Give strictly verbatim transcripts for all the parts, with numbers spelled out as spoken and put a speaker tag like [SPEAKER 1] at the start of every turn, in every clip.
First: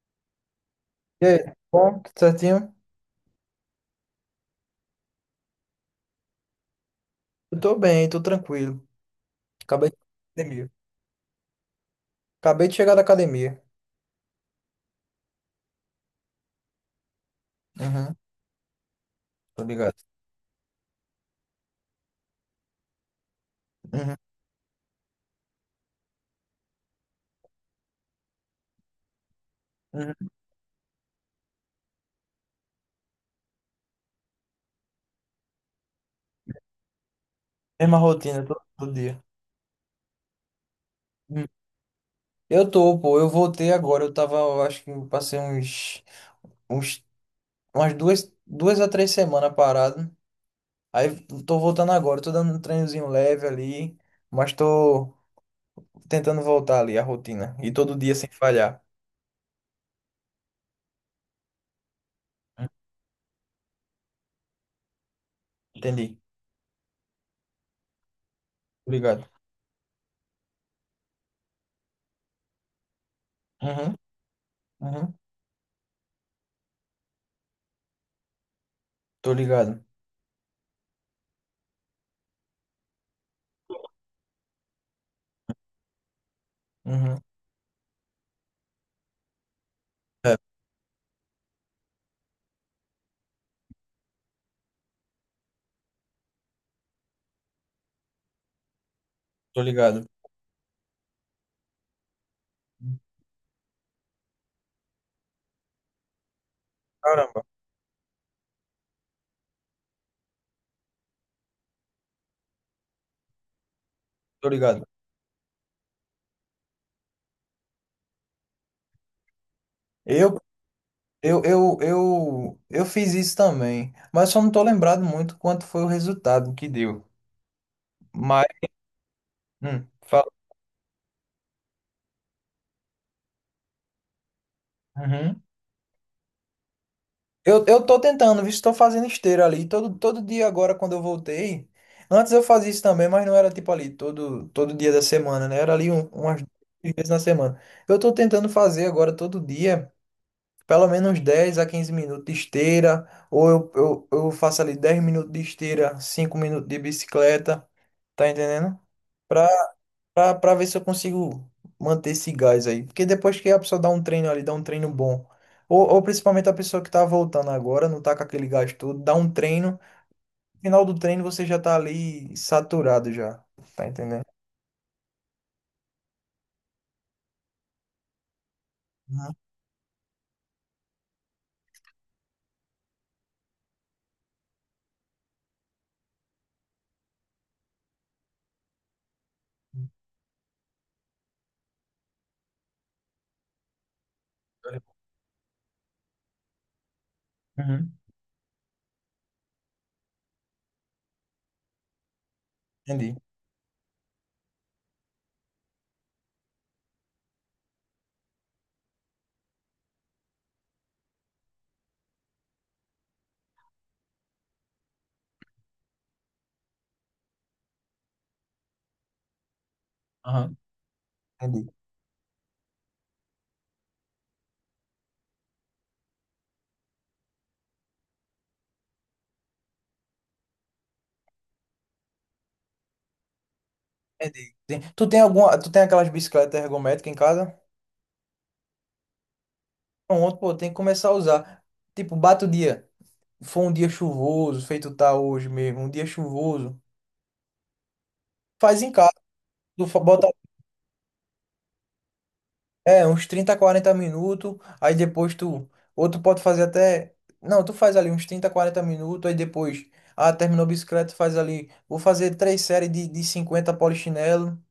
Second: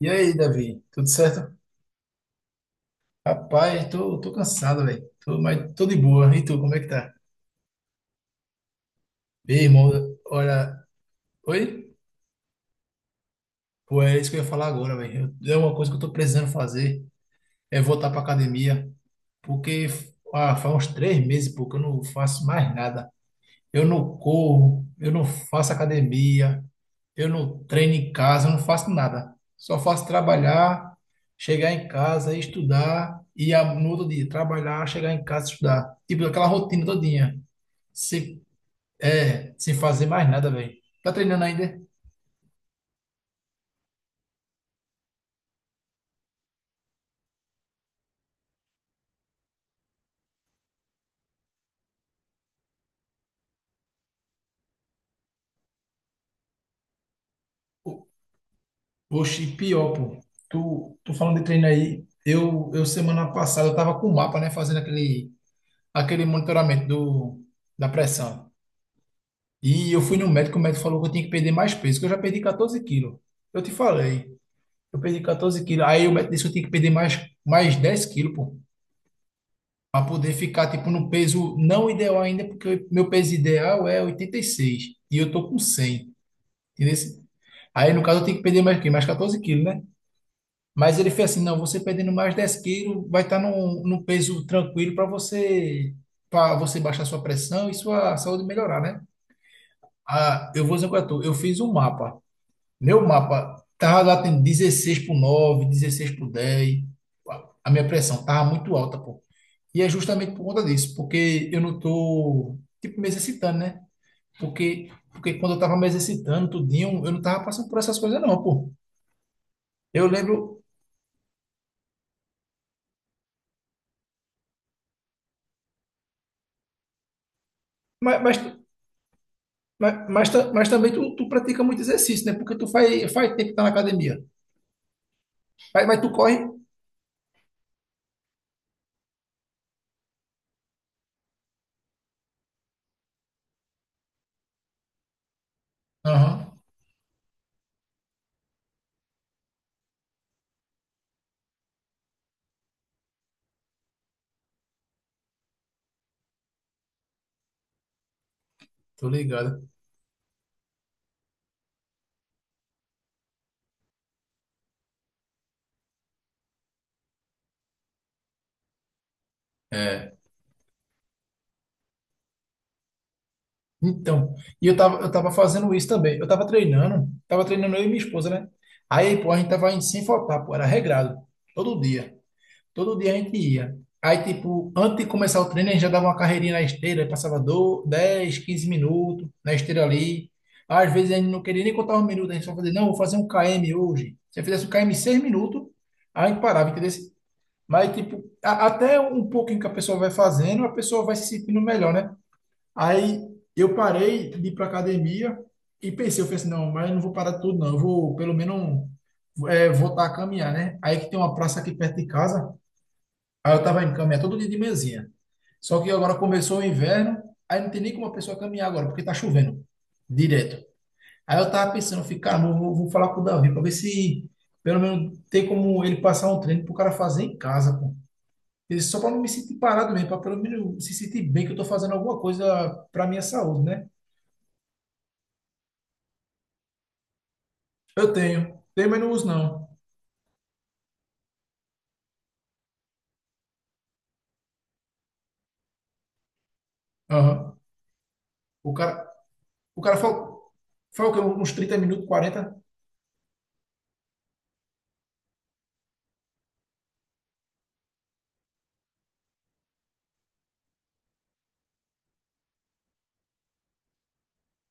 [SPEAKER 1] E aí, Davi, tudo
[SPEAKER 2] E aí,
[SPEAKER 1] certo?
[SPEAKER 2] bom? Tudo certinho?
[SPEAKER 1] Rapaz, tô, tô cansado, velho. Tô, mas tô de boa. E tu, como é que tá?
[SPEAKER 2] Eu tô bem, tô tranquilo.
[SPEAKER 1] Ei, irmão,
[SPEAKER 2] Acabei de academia.
[SPEAKER 1] olha. Oi?
[SPEAKER 2] Acabei de chegar da academia.
[SPEAKER 1] Pô, é isso que eu ia falar agora, velho. É uma coisa que eu tô precisando fazer, é voltar
[SPEAKER 2] Uhum,
[SPEAKER 1] pra academia.
[SPEAKER 2] tô
[SPEAKER 1] Porque
[SPEAKER 2] ligado.
[SPEAKER 1] ah, faz uns três meses, pô, que eu não faço mais nada. Eu
[SPEAKER 2] Uhum,
[SPEAKER 1] não corro, eu não faço academia, eu não treino em casa, eu não faço nada. Só faço
[SPEAKER 2] uhum.
[SPEAKER 1] trabalhar, chegar em casa, estudar e a- no outro dia trabalhar, chegar em casa, estudar. Tipo, aquela rotina todinha.
[SPEAKER 2] Mesma
[SPEAKER 1] Sem,
[SPEAKER 2] rotina, todo, todo dia.
[SPEAKER 1] é, sem fazer mais nada, velho. Tá treinando
[SPEAKER 2] Uhum.
[SPEAKER 1] ainda?
[SPEAKER 2] Eu tô, pô, eu voltei agora. Eu tava, eu acho que passei uns, uns, umas duas, duas a três semanas parado. Aí tô voltando agora, tô dando um treinozinho leve ali, mas tô tentando voltar ali a rotina. E todo
[SPEAKER 1] O-
[SPEAKER 2] dia sem falhar.
[SPEAKER 1] Oxe, pior, pô. Tu, tu falando de treino aí,
[SPEAKER 2] Uhum,
[SPEAKER 1] eu, eu semana passada eu tava com o mapa, né, fazendo aquele,
[SPEAKER 2] entendi.
[SPEAKER 1] aquele monitoramento do, da pressão.
[SPEAKER 2] Tô ligado.
[SPEAKER 1] E eu fui no médico, o médico falou que eu tinha que perder mais peso, que eu já perdi catorze quilos. Eu te
[SPEAKER 2] Uhum,
[SPEAKER 1] falei, eu
[SPEAKER 2] uhum.
[SPEAKER 1] perdi catorze quilos. Aí o médico disse que eu tinha que perder mais, mais dez quilos, pô,
[SPEAKER 2] Tô ligado.
[SPEAKER 1] para poder ficar, tipo, no peso não ideal ainda, porque meu peso ideal é oitenta e seis e eu tô com cem, entendeu?
[SPEAKER 2] Uhum.
[SPEAKER 1] Aí, no caso, eu tenho que perder mais, o quê? Mais catorze quilos, né?
[SPEAKER 2] É.
[SPEAKER 1] Mas ele fez assim, não, você perdendo mais dez quilos vai estar, tá num, num peso tranquilo para você, para você baixar sua pressão e sua saúde melhorar, né?
[SPEAKER 2] Tô ligado.
[SPEAKER 1] Ah, eu vou dizer o que eu tô, eu fiz um mapa. Meu mapa tava batendo dezesseis por nove, dezesseis por dez.
[SPEAKER 2] Caramba,
[SPEAKER 1] A a minha pressão tava muito alta, pô. E é justamente por conta disso, porque eu não tô, tipo, me exercitando, né?
[SPEAKER 2] tô ligado.
[SPEAKER 1] Porque, porque quando eu tava me exercitando, tudinho, eu não tava passando por essas coisas, não, pô. Eu
[SPEAKER 2] Eu,
[SPEAKER 1] lembro,
[SPEAKER 2] eu, eu, eu, eu fiz isso também, mas só não tô lembrado muito quanto foi o resultado que deu.
[SPEAKER 1] mas, mas,
[SPEAKER 2] Mas, hum,
[SPEAKER 1] mas,
[SPEAKER 2] fala.
[SPEAKER 1] mas, ta- mas também tu, tu pratica muito exercício, né? Porque tu faz, faz tempo que tá na academia.
[SPEAKER 2] Uhum.
[SPEAKER 1] Mas, mas tu corre?
[SPEAKER 2] Eu, eu tô tentando, visto que tô fazendo esteira ali. Todo, todo dia agora, quando eu voltei. Antes eu fazia isso também, mas não era tipo ali todo, todo dia da semana, né? Era ali um, umas
[SPEAKER 1] Aham,
[SPEAKER 2] duas vezes na semana. Eu tô tentando fazer agora todo dia. Pelo menos dez a quinze minutos de esteira, ou eu, eu, eu faço ali dez minutos de esteira, cinco minutos de bicicleta, tá entendendo?
[SPEAKER 1] tô
[SPEAKER 2] Pra,
[SPEAKER 1] ligado.
[SPEAKER 2] pra, pra ver se eu consigo manter esse gás aí. Porque depois que a pessoa dá um treino ali, dá um treino bom, ou, ou principalmente a pessoa que tá voltando agora, não tá com aquele gás todo, dá um treino,
[SPEAKER 1] É.
[SPEAKER 2] no final do treino você já tá ali saturado já, tá entendendo?
[SPEAKER 1] Então, e eu tava, eu tava fazendo isso também. Eu tava treinando, tava treinando eu e minha esposa, né? Aí, pô,
[SPEAKER 2] Uhum.
[SPEAKER 1] a gente tava indo sem faltar, pô, era regrado. Todo dia. Todo dia a gente ia. Aí, tipo, antes de começar o treino, a gente já dava uma carreirinha na esteira, aí passava do dez, quinze minutos na esteira ali. Às vezes a gente não queria nem contar os minutos, a gente só fazia, não, vou fazer um quilômetro hoje. Se eu fizesse um quilômetro em seis minutos, aí a gente parava, entendeu?
[SPEAKER 2] Uhum.
[SPEAKER 1] Mas, tipo, a- até um pouquinho que a pessoa vai fazendo, a pessoa vai se sentindo melhor, né?
[SPEAKER 2] Entendi.
[SPEAKER 1] Aí eu parei de ir para academia e pensei, eu falei assim, não, mas eu não vou parar tudo, não. Eu vou pelo menos um, é, voltar a caminhar, né? Aí que tem uma praça aqui perto de casa. Aí eu tava indo caminhar todo dia de manhãzinha. Só que agora começou o inverno, aí não tem nem como a pessoa caminhar agora, porque tá chovendo
[SPEAKER 2] Aham.
[SPEAKER 1] direto. Aí eu
[SPEAKER 2] Entendi.
[SPEAKER 1] tava pensando, ficar, vou, vou vou falar com o Davi para ver se pelo menos tem como ele passar um treino pro cara fazer em casa, pô. Ele- Só para não me sentir parado mesmo, para pelo menos se sentir bem que eu tô fazendo alguma coisa para minha saúde, né?
[SPEAKER 2] Entendi. Tem- Tu tem alguma, tu tem aquelas bicicletas ergométricas em casa?
[SPEAKER 1] Eu tenho. Tenho, mas não uso, não.
[SPEAKER 2] Pronto, pô, tem que começar a usar. Tipo, bate o dia. Foi um dia chuvoso, feito tá hoje mesmo, um dia chuvoso.
[SPEAKER 1] Aham. O
[SPEAKER 2] Faz em
[SPEAKER 1] cara,
[SPEAKER 2] casa,
[SPEAKER 1] o
[SPEAKER 2] tu
[SPEAKER 1] cara
[SPEAKER 2] fa- bota
[SPEAKER 1] falou, foi o quê? Uns trinta minutos, quarenta.
[SPEAKER 2] é, uns trinta quarenta minutos, aí depois tu. Ou tu pode fazer até. Não, tu faz ali uns trinta quarenta minutos, aí depois. Ah, terminou a bicicleta, faz ali. Vou fazer três séries de, de cinquenta polichinelo,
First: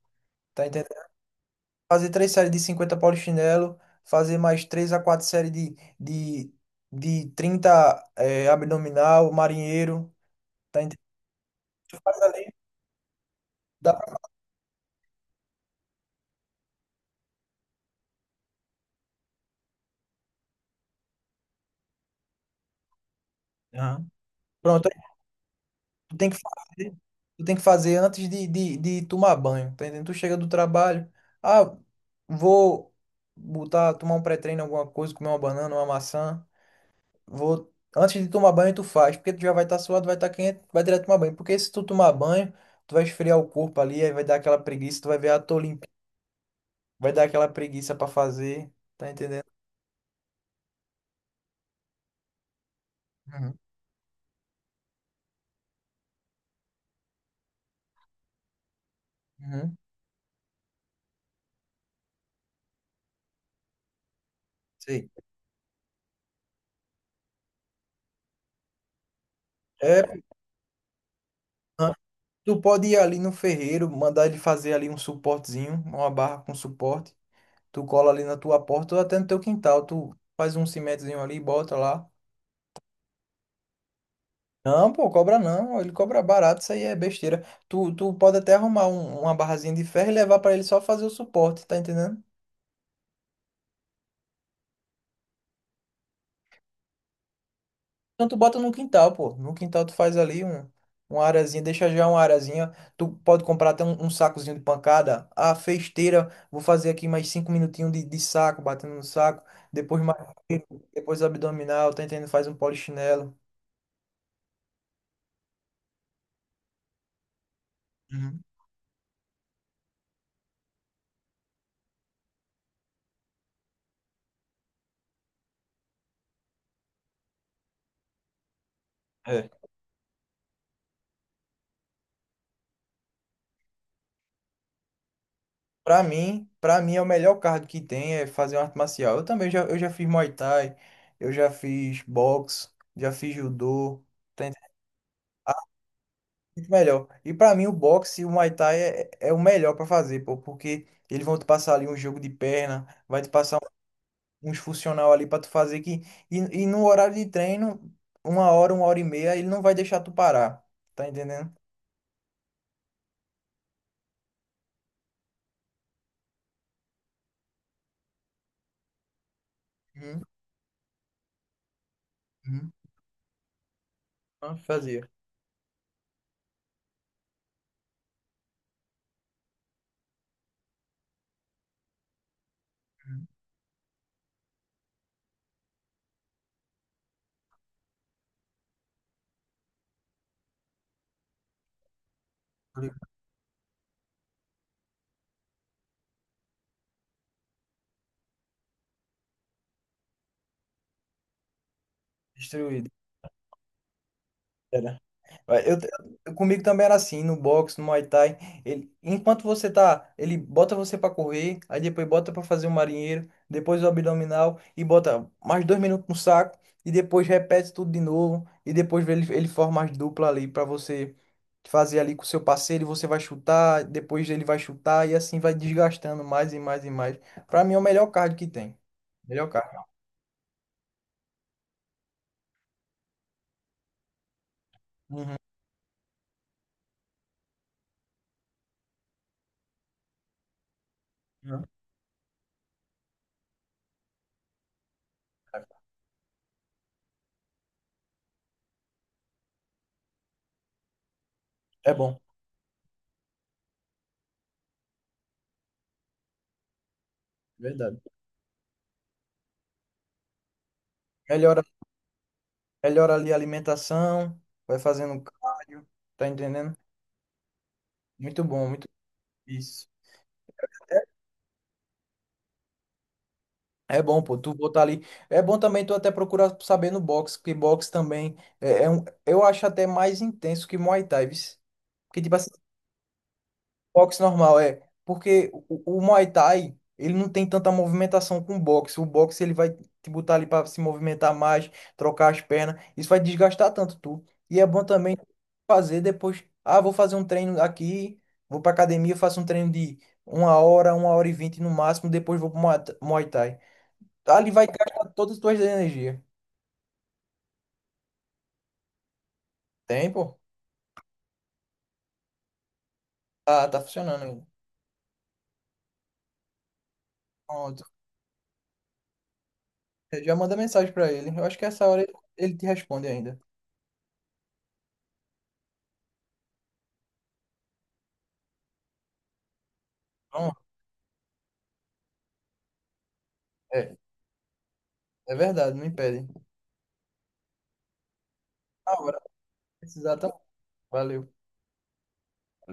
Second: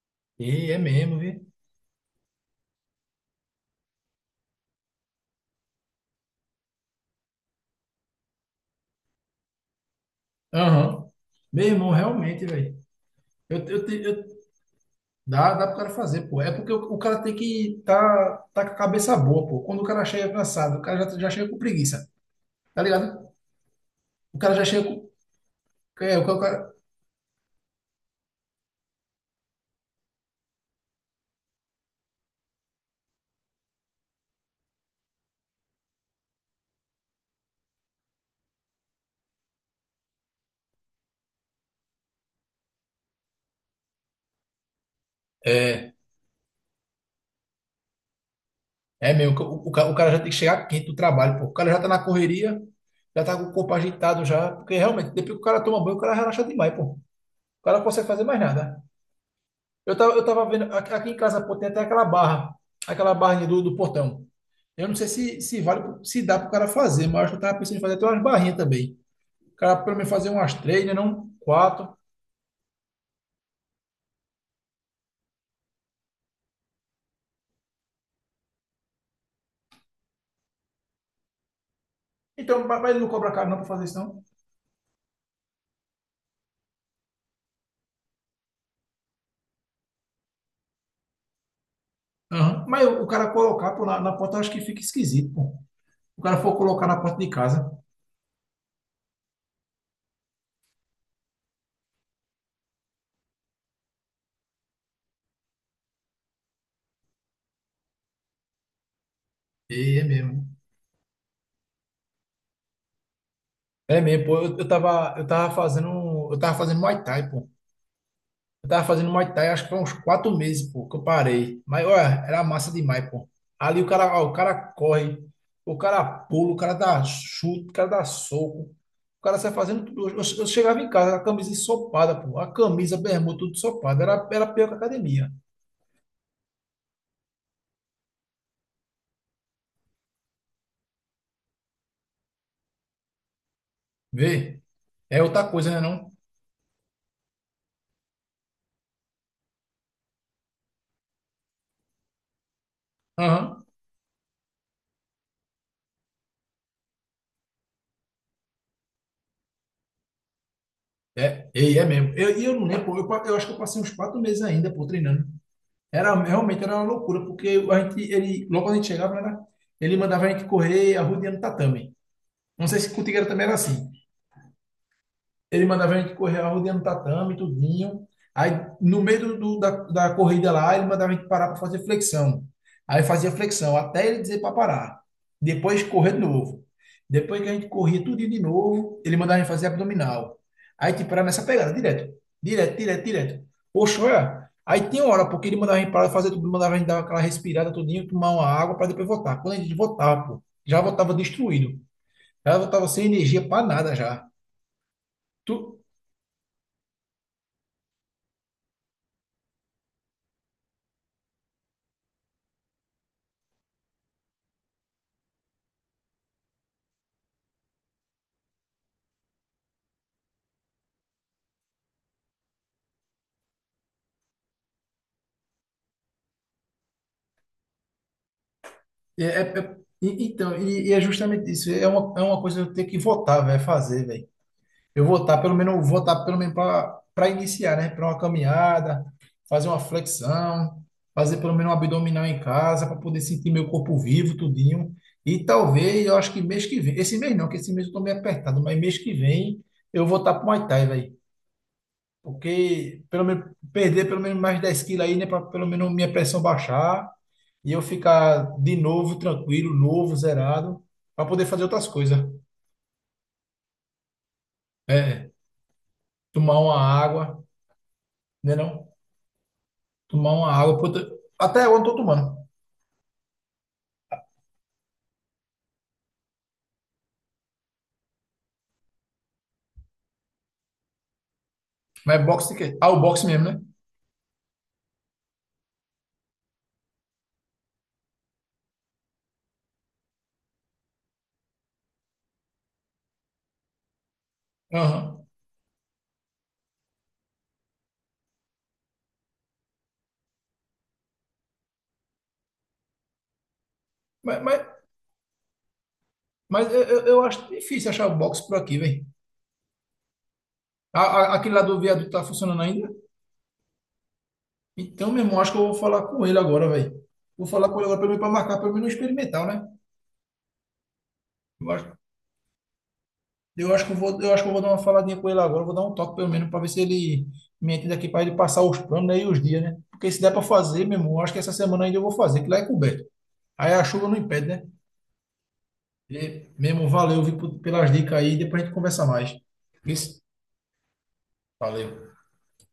[SPEAKER 2] tá
[SPEAKER 1] E é
[SPEAKER 2] entendendo?
[SPEAKER 1] mesmo, viu?
[SPEAKER 2] Fazer três séries de cinquenta polichinelo, fazer mais três a quatro séries de, de, de trinta eh, abdominal, marinheiro. Tá.
[SPEAKER 1] Aham. Meu irmão,
[SPEAKER 2] Mas
[SPEAKER 1] realmente,
[SPEAKER 2] ali
[SPEAKER 1] velho. Eu, eu,
[SPEAKER 2] dá
[SPEAKER 1] te-
[SPEAKER 2] pra...
[SPEAKER 1] eu, dá, dá pro cara fazer, pô. É porque o, o cara tem que tá, tá com a cabeça boa, pô. Quando o cara chega cansado, o cara já, já chega com preguiça, tá ligado?
[SPEAKER 2] Aham.
[SPEAKER 1] O cara já chega
[SPEAKER 2] Pronto,
[SPEAKER 1] com.
[SPEAKER 2] aí tu
[SPEAKER 1] É. o
[SPEAKER 2] tem
[SPEAKER 1] cara,
[SPEAKER 2] que
[SPEAKER 1] o cara-
[SPEAKER 2] fazer, tu tem que fazer antes de, de, de tomar banho, tá entendendo? Tu chega do trabalho, ah, vou botar, tomar um pré-treino, alguma coisa, comer uma banana, uma maçã, vou... Antes de tomar banho, tu faz, porque tu já vai estar suado, vai estar quente, vai direto tomar banho. Porque se tu tomar banho, tu vai esfriar o corpo ali, aí vai dar aquela preguiça, tu vai ver, ah, tô limpinho,
[SPEAKER 1] é,
[SPEAKER 2] vai dar aquela preguiça pra fazer, tá
[SPEAKER 1] é mesmo.
[SPEAKER 2] entendendo?
[SPEAKER 1] O, o, cara- o cara já tem que chegar quente do trabalho, pô. O cara já tá na correria, já tá com o
[SPEAKER 2] Uhum.
[SPEAKER 1] corpo agitado já. Porque realmente, depois que o cara toma banho, o cara relaxa demais, pô. O cara não consegue fazer mais nada.
[SPEAKER 2] Uhum.
[SPEAKER 1] Eu tava, eu tava vendo, aqui aqui em casa, pô, tem até aquela barra, aquela barrinha do, do portão. Eu não sei
[SPEAKER 2] Sei.
[SPEAKER 1] se, se vale, pro- se dá pro cara fazer, mas eu acho que eu tava pensando em fazer até umas barrinhas também. O cara pelo
[SPEAKER 2] É,
[SPEAKER 1] menos fazer umas três, né, não quatro.
[SPEAKER 2] tu pode ir ali no ferreiro, mandar ele fazer ali um suportezinho, uma barra com suporte. Tu cola ali na tua porta ou até no teu quintal. Tu faz um cimentozinho ali e bota lá.
[SPEAKER 1] Então, mas mas ele não cobra caro não pra fazer isso, não.
[SPEAKER 2] Não, pô, cobra não. Ele cobra barato, isso aí é besteira. Tu, tu pode até arrumar um- uma barrazinha de ferro e levar pra ele só fazer o suporte, tá entendendo?
[SPEAKER 1] Aham. Mas o, o cara colocar, pô, na, na porta, eu acho que fica esquisito, pô. O cara for colocar na porta de casa.
[SPEAKER 2] Então tu bota no quintal, pô. No quintal tu faz ali um, uma arazinha, deixa já uma arazinha. Tu pode comprar até um, um sacozinho de pancada. Ah, fez esteira, vou fazer aqui mais cinco minutinhos de, de saco, batendo no saco.
[SPEAKER 1] E
[SPEAKER 2] Depois
[SPEAKER 1] é
[SPEAKER 2] mais,
[SPEAKER 1] mesmo.
[SPEAKER 2] depois abdominal, tá entendendo? Faz um polichinelo.
[SPEAKER 1] É mesmo, pô. Eu, eu tava, eu tava fazendo, um, eu tava fazendo Muay Thai, pô.
[SPEAKER 2] Uhum.
[SPEAKER 1] Eu tava fazendo Muay Thai, acho que foi uns quatro meses, pô, que eu parei. Mas, olha, era massa demais, pô. Ali o cara, ó, o cara corre, o cara pula, o cara dá chute, o cara dá soco. O cara
[SPEAKER 2] É.
[SPEAKER 1] sai fazendo tudo. Eu, eu chegava em casa, a camisa ensopada, pô. A camisa, a bermuda, tudo ensopada. Era, era pior que a academia.
[SPEAKER 2] Pra mim, pra mim é o melhor cardio que tem é fazer uma arte marcial. Eu também já, eu já fiz Muay Thai, eu já fiz boxe, já fiz judô. Tá
[SPEAKER 1] Vê?
[SPEAKER 2] entendendo?
[SPEAKER 1] É outra coisa, né, não?
[SPEAKER 2] Muito melhor. E pra mim o boxe e o Muay Thai é, é o melhor pra fazer, pô, porque eles vão te passar ali um jogo de perna, vai te passar
[SPEAKER 1] Aham.
[SPEAKER 2] uns funcional ali pra tu fazer que e, e no horário de treino, uma hora, uma hora e meia, ele não vai deixar tu parar. Tá
[SPEAKER 1] É,
[SPEAKER 2] entendendo?
[SPEAKER 1] e é mesmo. Eu, e eu não lembro, pô, eu, pa- eu acho que eu passei uns quatro meses ainda, pô, treinando. Era, realmente era uma loucura, porque a gente, ele, logo quando a gente chegava, era, ele
[SPEAKER 2] Uhum,
[SPEAKER 1] mandava a gente correr arrodeando o tatame. Não
[SPEAKER 2] uhum.
[SPEAKER 1] sei se contigo era, também era assim.
[SPEAKER 2] Ah, fazia.
[SPEAKER 1] Ele mandava a gente correr a rua dentro do tatame, tudinho. Aí, no meio do, da, da corrida lá, ele mandava a gente parar para fazer flexão. Aí fazia flexão, até ele dizer para parar. Depois correr de novo. Depois que a gente corria tudo de novo, ele mandava a gente fazer abdominal. Aí, tipo, era nessa pegada, direto. Direto,
[SPEAKER 2] Uhum.
[SPEAKER 1] direto, direto. Poxa, olha. Aí tinha hora, porque ele mandava a gente parar de fazer tudo, mandava a gente dar aquela respirada tudinho, tomar uma água para depois voltar. Quando a gente voltava, pô, já voltava destruído. Já voltava
[SPEAKER 2] Destruído.
[SPEAKER 1] sem energia para nada já. Tu.
[SPEAKER 2] Eu, eu- comigo também era assim, no boxe, no Muay Thai. Ele, enquanto você tá, ele bota você pra correr, aí depois bota pra fazer o marinheiro, depois o abdominal e bota mais dois minutos no saco e depois repete tudo de novo e depois ele, ele forma as duplas ali pra você fazer ali com o seu parceiro e você vai chutar, depois ele vai chutar e assim vai desgastando mais e mais e mais. Pra mim é o melhor cardio que tem.
[SPEAKER 1] É, é,
[SPEAKER 2] Melhor
[SPEAKER 1] é-
[SPEAKER 2] cardio.
[SPEAKER 1] e- então, e, e é justamente isso. É uma, é uma coisa que eu tenho que votar, velho, fazer, velho. Eu
[SPEAKER 2] Uhum,
[SPEAKER 1] votar, pelo menos, eu votar pelo menos para iniciar, né? Para uma caminhada, fazer uma flexão, fazer pelo
[SPEAKER 2] uhum.
[SPEAKER 1] menos um abdominal em casa, para poder sentir meu corpo vivo, tudinho. E talvez, eu acho que mês que vem, esse mês não, que esse mês eu tô meio apertado, mas mês que vem eu vou estar pro Muay Thai, velho.
[SPEAKER 2] É bom,
[SPEAKER 1] Porque pelo menos perder pelo menos mais dez quilos aí, né? Para pelo menos minha pressão baixar e eu
[SPEAKER 2] verdade.
[SPEAKER 1] ficar de novo tranquilo, novo, zerado, para poder fazer
[SPEAKER 2] Melhora
[SPEAKER 1] outras coisas.
[SPEAKER 2] Melhora ali a alimentação, vai fazendo
[SPEAKER 1] É,
[SPEAKER 2] cardio, tá
[SPEAKER 1] tomar
[SPEAKER 2] entendendo?
[SPEAKER 1] uma água,
[SPEAKER 2] Muito
[SPEAKER 1] né?
[SPEAKER 2] bom, muito
[SPEAKER 1] Não?
[SPEAKER 2] isso.
[SPEAKER 1] Tomar uma água. Puta, até eu não tô tomando.
[SPEAKER 2] É bom, pô, tu botar ali. É bom também tu até procurar saber no boxe, porque boxe também é, é um, eu acho até mais intenso que Muay Thai, viu? Porque,
[SPEAKER 1] Mas
[SPEAKER 2] tipo
[SPEAKER 1] boxe
[SPEAKER 2] assim,
[SPEAKER 1] de quê? Ah, o boxe mesmo, né?
[SPEAKER 2] boxe normal, é. Porque o, o Muay Thai, ele não tem tanta movimentação com o boxe. O boxe, ele vai te botar ali para se movimentar mais, trocar as pernas. Isso vai desgastar tanto tu. E é bom também
[SPEAKER 1] Aham.
[SPEAKER 2] fazer depois. Ah, vou fazer um treino aqui, vou pra academia, faço um treino de uma hora, uma hora e vinte no máximo, depois vou pro Muay Th- Muay Thai.
[SPEAKER 1] Mas,
[SPEAKER 2] Ali
[SPEAKER 1] mas,
[SPEAKER 2] vai gastar todas as tuas energias.
[SPEAKER 1] mas eu, eu eu acho difícil achar o boxe por aqui, velho.
[SPEAKER 2] Tem, pô?
[SPEAKER 1] Aquele lá do viaduto tá funcionando ainda?
[SPEAKER 2] Ah, tá funcionando ainda.
[SPEAKER 1] Então, meu irmão, acho que eu vou falar com ele agora, velho. Vou falar com
[SPEAKER 2] Pronto.
[SPEAKER 1] ele agora para marcar, pelo menos experimental, né?
[SPEAKER 2] Eu já manda mensagem pra ele. Eu acho que essa hora ele ele te responde ainda.
[SPEAKER 1] Eu acho que eu vou, eu acho que eu vou dar uma faladinha com ele agora, eu vou dar um toque pelo menos para ver se ele me entende aqui para ele passar os planos, né, e os dias, né? Porque se der para
[SPEAKER 2] Pronto.
[SPEAKER 1] fazer, meu irmão, eu acho que essa semana ainda eu vou fazer, que lá é coberto. Aí a
[SPEAKER 2] É.
[SPEAKER 1] chuva não impede, né?
[SPEAKER 2] É verdade, não impede.
[SPEAKER 1] E, meu irmão, valeu, viu, por- pelas dicas aí, depois a gente
[SPEAKER 2] Na
[SPEAKER 1] conversa
[SPEAKER 2] hora,
[SPEAKER 1] mais.
[SPEAKER 2] precisar,
[SPEAKER 1] Isso?
[SPEAKER 2] tá? Valeu.
[SPEAKER 1] Valeu.